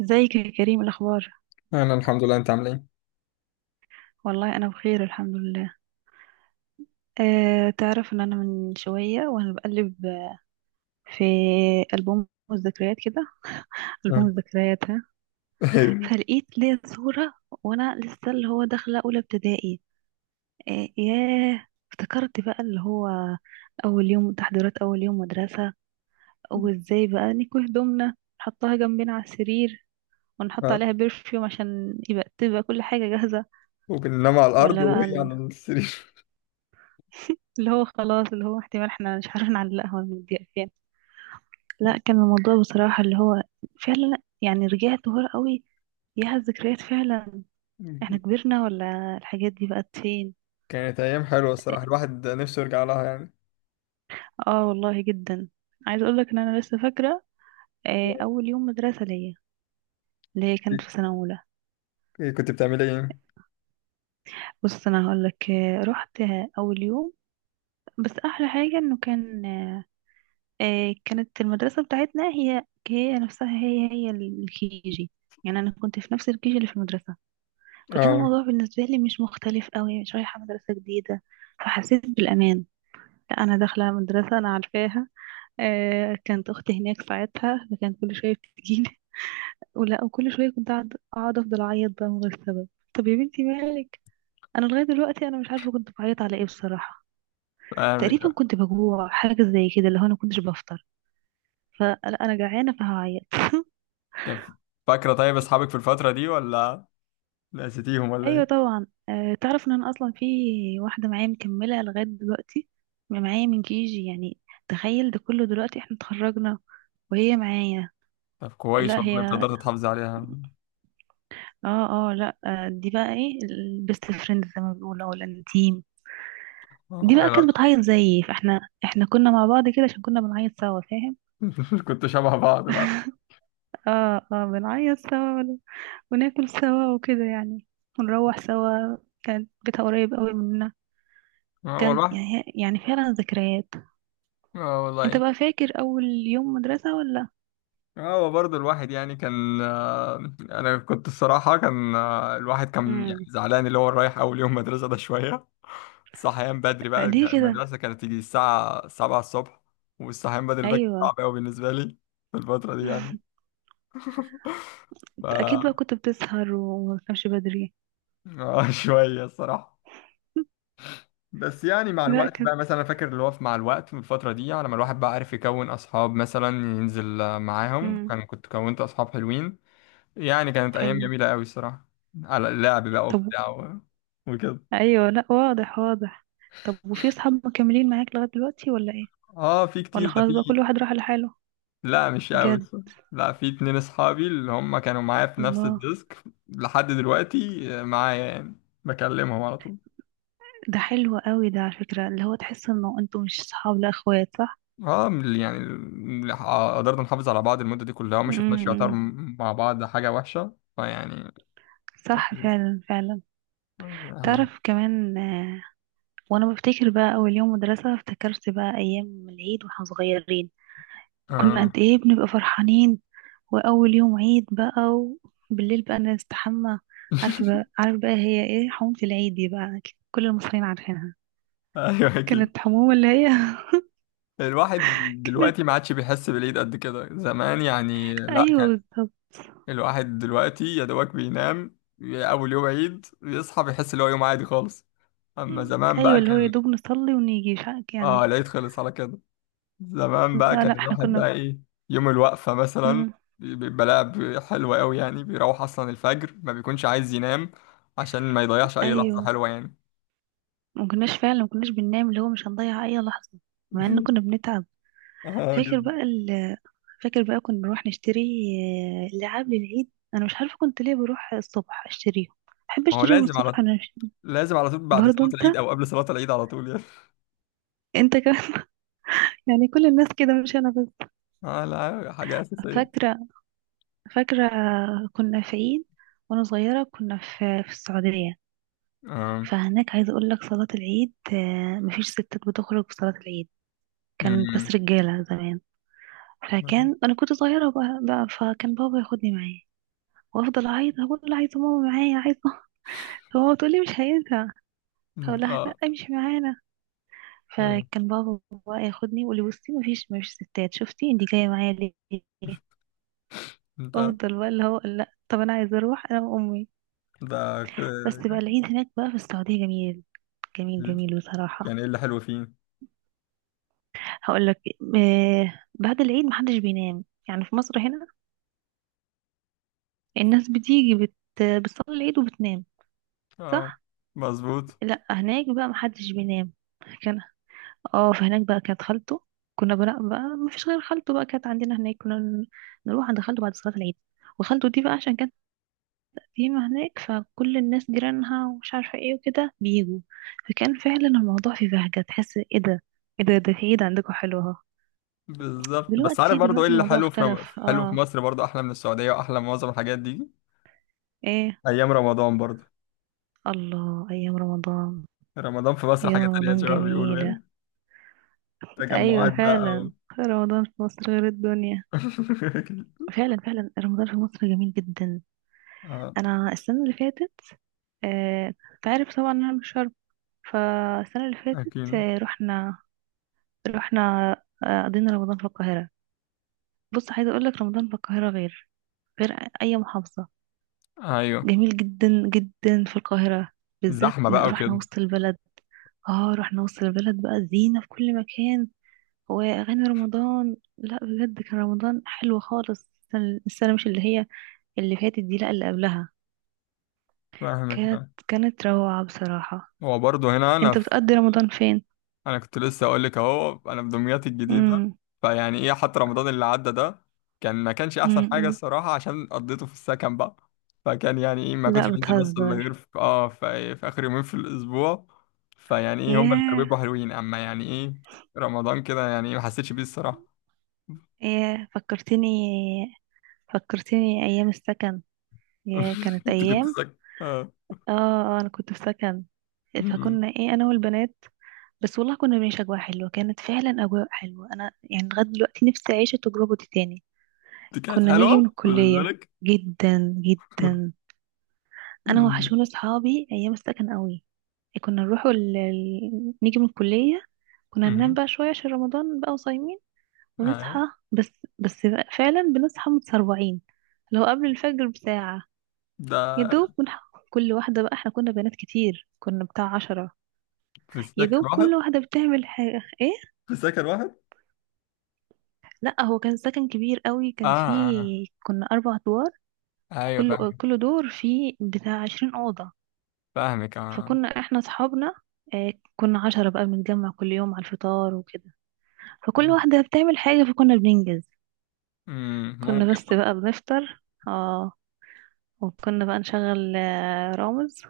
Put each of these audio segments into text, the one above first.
ازيك يا كريم الاخبار؟ انا الحمد لله، انت عامل ايه؟ والله انا بخير الحمد لله. تعرف ان انا من شويه وانا بقلب في البوم الذكريات كده، البوم آه. الذكريات ها؟ فلقيت ليا صوره وانا لسه اللي هو داخله اولى ابتدائي. ياه، افتكرت بقى اللي هو اول يوم تحضيرات، اول يوم مدرسه، وازاي بقى نكوي هدومنا، نحطها جنبنا على السرير، ونحط آه. عليها برفيوم عشان يبقى تبقى كل حاجه جاهزه، وبننام على الارض ولا وهي بقى على السرير. اللي هو خلاص اللي هو احتمال احنا مش عارفين نعلقها ولا نديها فين. لا، كان الموضوع بصراحة اللي هو فعلا يعني رجعت ورا قوي، يا الذكريات فعلا. احنا كبرنا ولا الحاجات دي بقت فين؟ كانت ايام حلوه الصراحه، اه. الواحد نفسه يرجع لها يعني. آه، والله جدا. عايز اقول لك ان انا لسه فاكرة آه، اول يوم مدرسة ليا، اللي هي كانت في سنة اولى. إيه كنت بتعمل ايه؟ بص انا هقول لك، رحت اول يوم، بس احلى حاجة انه كان كانت المدرسة بتاعتنا هي نفسها هي الكيجي. يعني أنا كنت في نفس الكيجي اللي في المدرسة، فكان اه الموضوع بالنسبة لي مش مختلف قوي، مش رايحة مدرسة جديدة، فحسيت بالأمان. لا، أنا داخلة مدرسة أنا عارفاها. آه، كانت أختي هناك ساعتها فكانت كل شوية بتجيلي. ولا وكل شوية كنت أقعد أفضل أعيط بقى من غير سبب. طب يا بنتي مالك؟ أنا لغاية دلوقتي أنا مش عارفة كنت بعيط على إيه بصراحة. فاهمك تقريبا آه. كنت بجوع، حاجة زي كده، اللي هو أنا كنتش بفطر، فلا أنا جعانة فهعيط. طب فاكرة طيب أصحابك في الفترة دي ولا نسيتيهم ولا ايوه إيه؟ طبعا، تعرف ان انا اصلا في واحده معايا مكمله لغايه دلوقتي، معايا من كيجي يعني. تخيل ده كله، دلوقتي احنا اتخرجنا وهي معايا. طب كويس لا والله إن أنت هي قدرت تحافظ عليها. اه اه لا، آه، دي بقى ايه البيست فريند زي ما بيقولوا او الانتيم. آه، دي بقى يلا. كانت بتعيط زيي، فاحنا كنا مع بعض كده عشان كنا بنعيط سوا، فاهم؟ كنت شبه بعض بقى. اه اه، بنعيط سوا، وناكل سوا وكده يعني، ونروح سوا. كانت بيتها قريب قوي مننا. آه كان والله. يعني يعني فعلا ذكريات. آه انت والله. بقى فاكر اول يوم مدرسة ولا؟ آه، هو برضه الواحد يعني كان انا كنت الصراحه كان الواحد كان يعني امم زعلان اللي هو رايح اول يوم مدرسه ده شويه. صحيان بدري بقى، ليه كده؟ المدرسه كانت تيجي الساعه 7 الصبح، والصحيان بدري ده كان ايوه. صعب قوي بالنسبه لي في الفتره دي يعني. ف انت اكيد بقى آه، كنت بتسهر وما بتنامش بدري. شويه الصراحه. بس يعني مع لا الوقت كده. بقى، مثلا أنا فاكر اللي هو مع الوقت في الفتره دي على ما الواحد بقى عارف يكون اصحاب، مثلا ينزل معاهم، امم. كان كنت كونت اصحاب حلوين يعني. كانت ايام حلو. جميله قوي الصراحه، على اللعب بقى طب. وبتاع وكده. ايوه لا واضح واضح. طب وفي اصحاب مكملين معاك لغاية دلوقتي ولا ايه؟ اه في كتير، ولا ده خلاص بقى في. كل واحد راح لحاله؟ لا مش قوي بجد؟ الصراحة. لا في اتنين اصحابي اللي هم كانوا معايا في نفس الله. الديسك لحد دلوقتي، آه، معايا يعني، بكلمهم على طول. ده حلو قوي ده، على فكرة اللي هو تحس انه انتوا مش صحاب، لا اخوات، صح؟ اه من ال- يعني ال- ح- قدرنا نحافظ على بعض المده دي كلها، وما شفناش يعتبر امم. مع بعض حاجه وحشه فيعني. صح، أكيد. فعلا فعلا. أهلا. تعرف كمان، وانا بفتكر بقى اول يوم مدرسة، افتكرت بقى ايام العيد واحنا صغيرين. كنا آه. قد ايه بنبقى فرحانين، واول يوم عيد بقى وبالليل بقى نستحمى. عارفة بقى، عارف بقى هي ايه حمومة العيد دي بقى؟ كل المصريين عارفينها. ايوه اكيد. كانت حمومة اللي هي الواحد كانت، دلوقتي ما عادش بيحس بالايد قد كده زمان يعني، لا. ايوه بالظبط. الواحد دلوقتي يا دوبك بينام أول يوم عيد، بيصحى بيحس إن هو يوم عادي خالص. أما زمان ايوه بقى اللي هو يا كان، دوب نصلي ونيجي مش عارف آه، يعني. العيد خلص على كده. زمان بقى لا كان لا احنا الواحد كنا، بقى إيه، يوم الوقفة مثلا، امم. بيبقى لعب حلو أوي يعني، بيروح أصلا الفجر ما بيكونش عايز ينام، عشان ما يضيعش أي لحظة ايوه حلوة يعني. ما كناش فعلا، ما كناش بننام اللي هو مش هنضيع اي لحظة، مع ان كنا بنتعب. اه فاكر جدا. بقى، فاكر بقى كنا نروح نشتري آه، لعاب للعيد. انا مش عارفه كنت ليه بروح الصبح اشتريهم، بحب ما هو اشتريهم لازم الصبح على، انا مش... لازم على طول بعد برضه صلاة انت، العيد أو قبل صلاة العيد على طول يعني. انت كمان؟ يعني كل الناس كده مش انا بس. اه لا، حاجة أساسية. فاكره، فاكره، كنا في عيد وانا صغيره، كنا في في السعوديه. اه. فهناك عايزه اقول لك صلاه العيد آه، مفيش ستات بتخرج في صلاه العيد، كان بس أمم. رجاله زمان. فكان انا كنت صغيره بقى, بقى، فكان بابا ياخدني معاه، وافضل اعيط اقول له عايزه ماما معايا، عايزه. هو تقول لي مش هينفع، اقول انت لها لا اه. امشي معانا. أمم. فكان بابا بقى ياخدني يقول لي بصي مفيش، مفيش ستات، شفتي انت جايه معايا ليه؟ انت افضل بقى اللي هو لا طب انا عايزه اروح انا وامي. ده ك- بس بقى العيد هناك بقى في السعوديه جميل، جميل جميل بصراحه. يعني ايه اللي حلو فيه؟ هقول لك، آه، بعد العيد محدش بينام. يعني في مصر هنا الناس بتيجي بت بتصلي العيد وبتنام، اه صح؟ مظبوط. لا هناك بقى محدش بينام. كان اه، فهناك بقى كانت خالته. كنا بقى, بقى ما فيش غير خالته بقى كانت عندنا هناك، نروح عند خالته بعد صلاة العيد. وخالته دي بقى عشان كانت قديمة هناك، فكل الناس جيرانها ومش عارفة ايه وكده بيجوا. فكان فعلا الموضوع في بهجة، تحس ايه ده، ايه ده، ده في عيد عندكم حلوة اهو. بالظبط، بس عارف دلوقتي برضه ايه دلوقتي اللي الموضوع حلو في اختلف، حلو في اه. مصر، برضه احلى من السعودية واحلى من معظم الحاجات دي. ايه؟ ايام رمضان برضه، الله، ايام رمضان. رمضان في مصر ايام حاجة تانية رمضان زي ما بيقولوا جميلة. يعني. ايوه تجمعات بقى و... فعلا، رمضان في مصر غير الدنيا. فعلا فعلا، رمضان في مصر جميل جدا. اه انا السنة اللي فاتت آه، تعرف طبعا انا مش شرم، فالسنه اللي فاتت اكيد. آه، رحنا، رحنا آه، قضينا رمضان في القاهره. بص عايزه اقول لك رمضان في القاهره غير، غير اي محافظه. ايوه جميل جدا جدا في القاهره، بالذات زحمة إن بقى رحنا وكده. وسط البلد. اه، رحنا وسط البلد بقى، زينه في كل مكان، واغاني رمضان، لا بجد كان رمضان حلو خالص. السنه، السنة مش اللي هي اللي فاتت دي، لا اللي قبلها، فاهمك كانت، بقى. كانت روعه بصراحه. هو برضه هنا انا، انت بتقضي رمضان انا كنت لسه اقول لك اهو انا في دمياط الجديده. فين؟ فيعني ايه، حتى رمضان اللي عدى ده كان، ما كانش احسن حاجه م-م. الصراحه، عشان قضيته في السكن بقى. فكان يعني ايه، ما كنتش لا بنزل مصر الا غير بتهزر. في اه في اخر يومين في الاسبوع. فيعني ايه، هم اللي كانوا ياه، بيبقوا حلوين، اما يعني ايه رمضان كده، يعني ايه ما حسيتش بيه الصراحه. ياه فكرتني، فكرتني ايام السكن. ياه كانت انت كنت ايام. ساكن؟ اه. اه، آه، انا كنت في سكن، أمم. فكنا ايه انا والبنات بس. والله كنا بنعيش اجواء حلوه، كانت فعلا اجواء حلوه. انا يعني لغايه دلوقتي نفسي اعيش التجربه دي تاني. دي كانت كنا نيجي حلوه من بالنسبه الكليه. لك. جدا جدا. انا أمم. وحشوني اصحابي ايام السكن قوي. كنا نروح نيجي من الكليه، كنا ننام أمم. بقى شويه عشان رمضان بقى وصايمين، ونصحى. آه. بس، بس، فعلا بنصحى متسرعين، لو قبل الفجر بساعة، يا ده دوب بنحقق كل واحدة بقى، احنا كنا بنات كتير، كنا بتاع عشرة. في يا السكن دوب واحد. كل واحدة بتعمل حاجة ايه. في السكن واحد. لا هو كان سكن كبير قوي، اه كان اه. فيه كنا أربع أدوار، آه. ايوه كل دور فيه بتاع عشرين أوضة. فاهمك اه. فكنا احنا أصحابنا آه، كنا عشرة بقى، بنتجمع كل يوم على الفطار وكده، فكل واحدة بتعمل حاجة فكنا بننجز. أمم، كنا ممكن. بس بقى بنفطر، اه. وكنا بقى نشغل آه، رامز.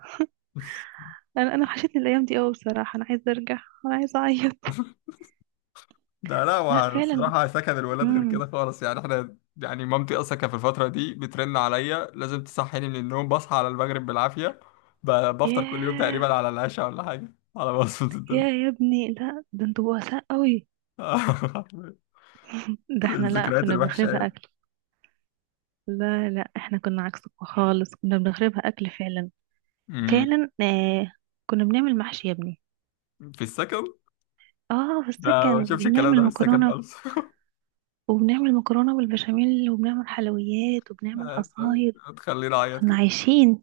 انا وحشتني الايام دي قوي بصراحه. انا عايزه ارجع، انا عايزه اعيط. ده لا، لا فعلا. والصراحة سكن الولاد غير امم. كده خالص يعني. احنا يعني مامتي اصلا كانت في الفترة دي بترن عليا لازم تصحيني من النوم، بصحى على المغرب بالعافية. ب- بفطر كل يوم ياه، تقريبا على العشاء ولا حاجة، على بصمة الدنيا. يا يا ابني، لا ده انتوا بؤساء قوي. ده احنا لا الذكريات كنا الوحشة بنخربها يعني. اكل. لا لا احنا كنا عكسك خالص، كنا بنخربها اكل فعلا، أمم، فعلا آه. كنا بنعمل محشي يا ابني. في السكن. اه في لا ما السكن، بشوفش الكلام ده وبنعمل من السكن مكرونه، خالص. وبنعمل مكرونه بالبشاميل، وبنعمل حلويات، وبنعمل عصاير. هتخليني اعيط كنا كده. عايشين،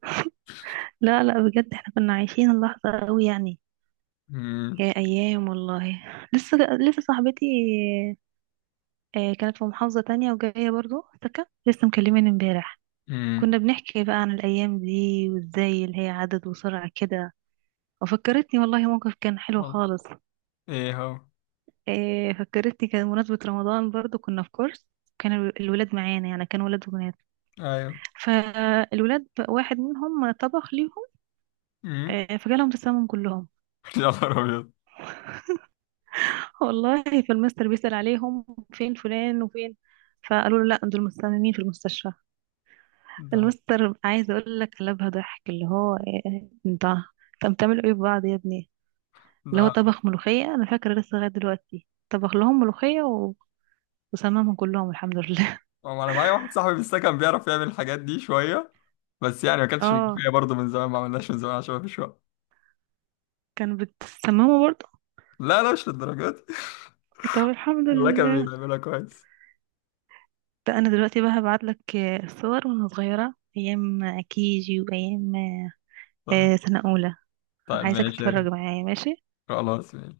لا لا بجد احنا كنا عايشين اللحظه قوي يعني. أمم، يا ايام والله. لسه صاحبتي آه، كانت في محافظة تانية وجاية برضو سكن، لسه مكلماني امبارح، أمم، كنا بنحكي بقى عن الايام دي وازاي اللي هي عدد وسرعة كده. وفكرتني والله موقف كان حلو والله. خالص. ايه هو؟ آه، فكرتني كان مناسبة رمضان برضو، كنا في كورس، كان الولاد معانا، يعني كان ولاد وبنات. ايوه. فالولاد بقى واحد منهم طبخ ليهم أمم، آه، فجالهم تسمم كلهم. يا نهار ابيض. والله فالمستر بيسأل عليهم، فين فلان وفين، فقالوا له لا دول مصممين في المستشفى. ده المستر عايز اقول لك قلبها ضحك، اللي هو إيه، انت، طب بتعملوا ايه ببعض يا ابني. اللي هو لا، طبخ ملوخية، انا فاكرة لسه لغاية دلوقتي، طبخ لهم ملوخية و... وسممهم كلهم الحمد لله. هو انا معايا واحد صاحبي في السكن بيعرف يعمل الحاجات دي شويه، بس يعني ما كانتش اه، مجدية برضه من زمان، ما عملناش من زمان عشان ما فيش وقت. كان بتسممه برضه؟ لا لا، مش للدرجات. طب الحمد والله كان لله. بيعملها كويس. ده انا دلوقتي بقى هبعت لك صور وانا صغيرة ايام كيجي، وايام صح. آه، سنة اولى. طيب عايزك ماشي يا تتفرج ريت. معايا، ماشي؟ خلاص ماشي.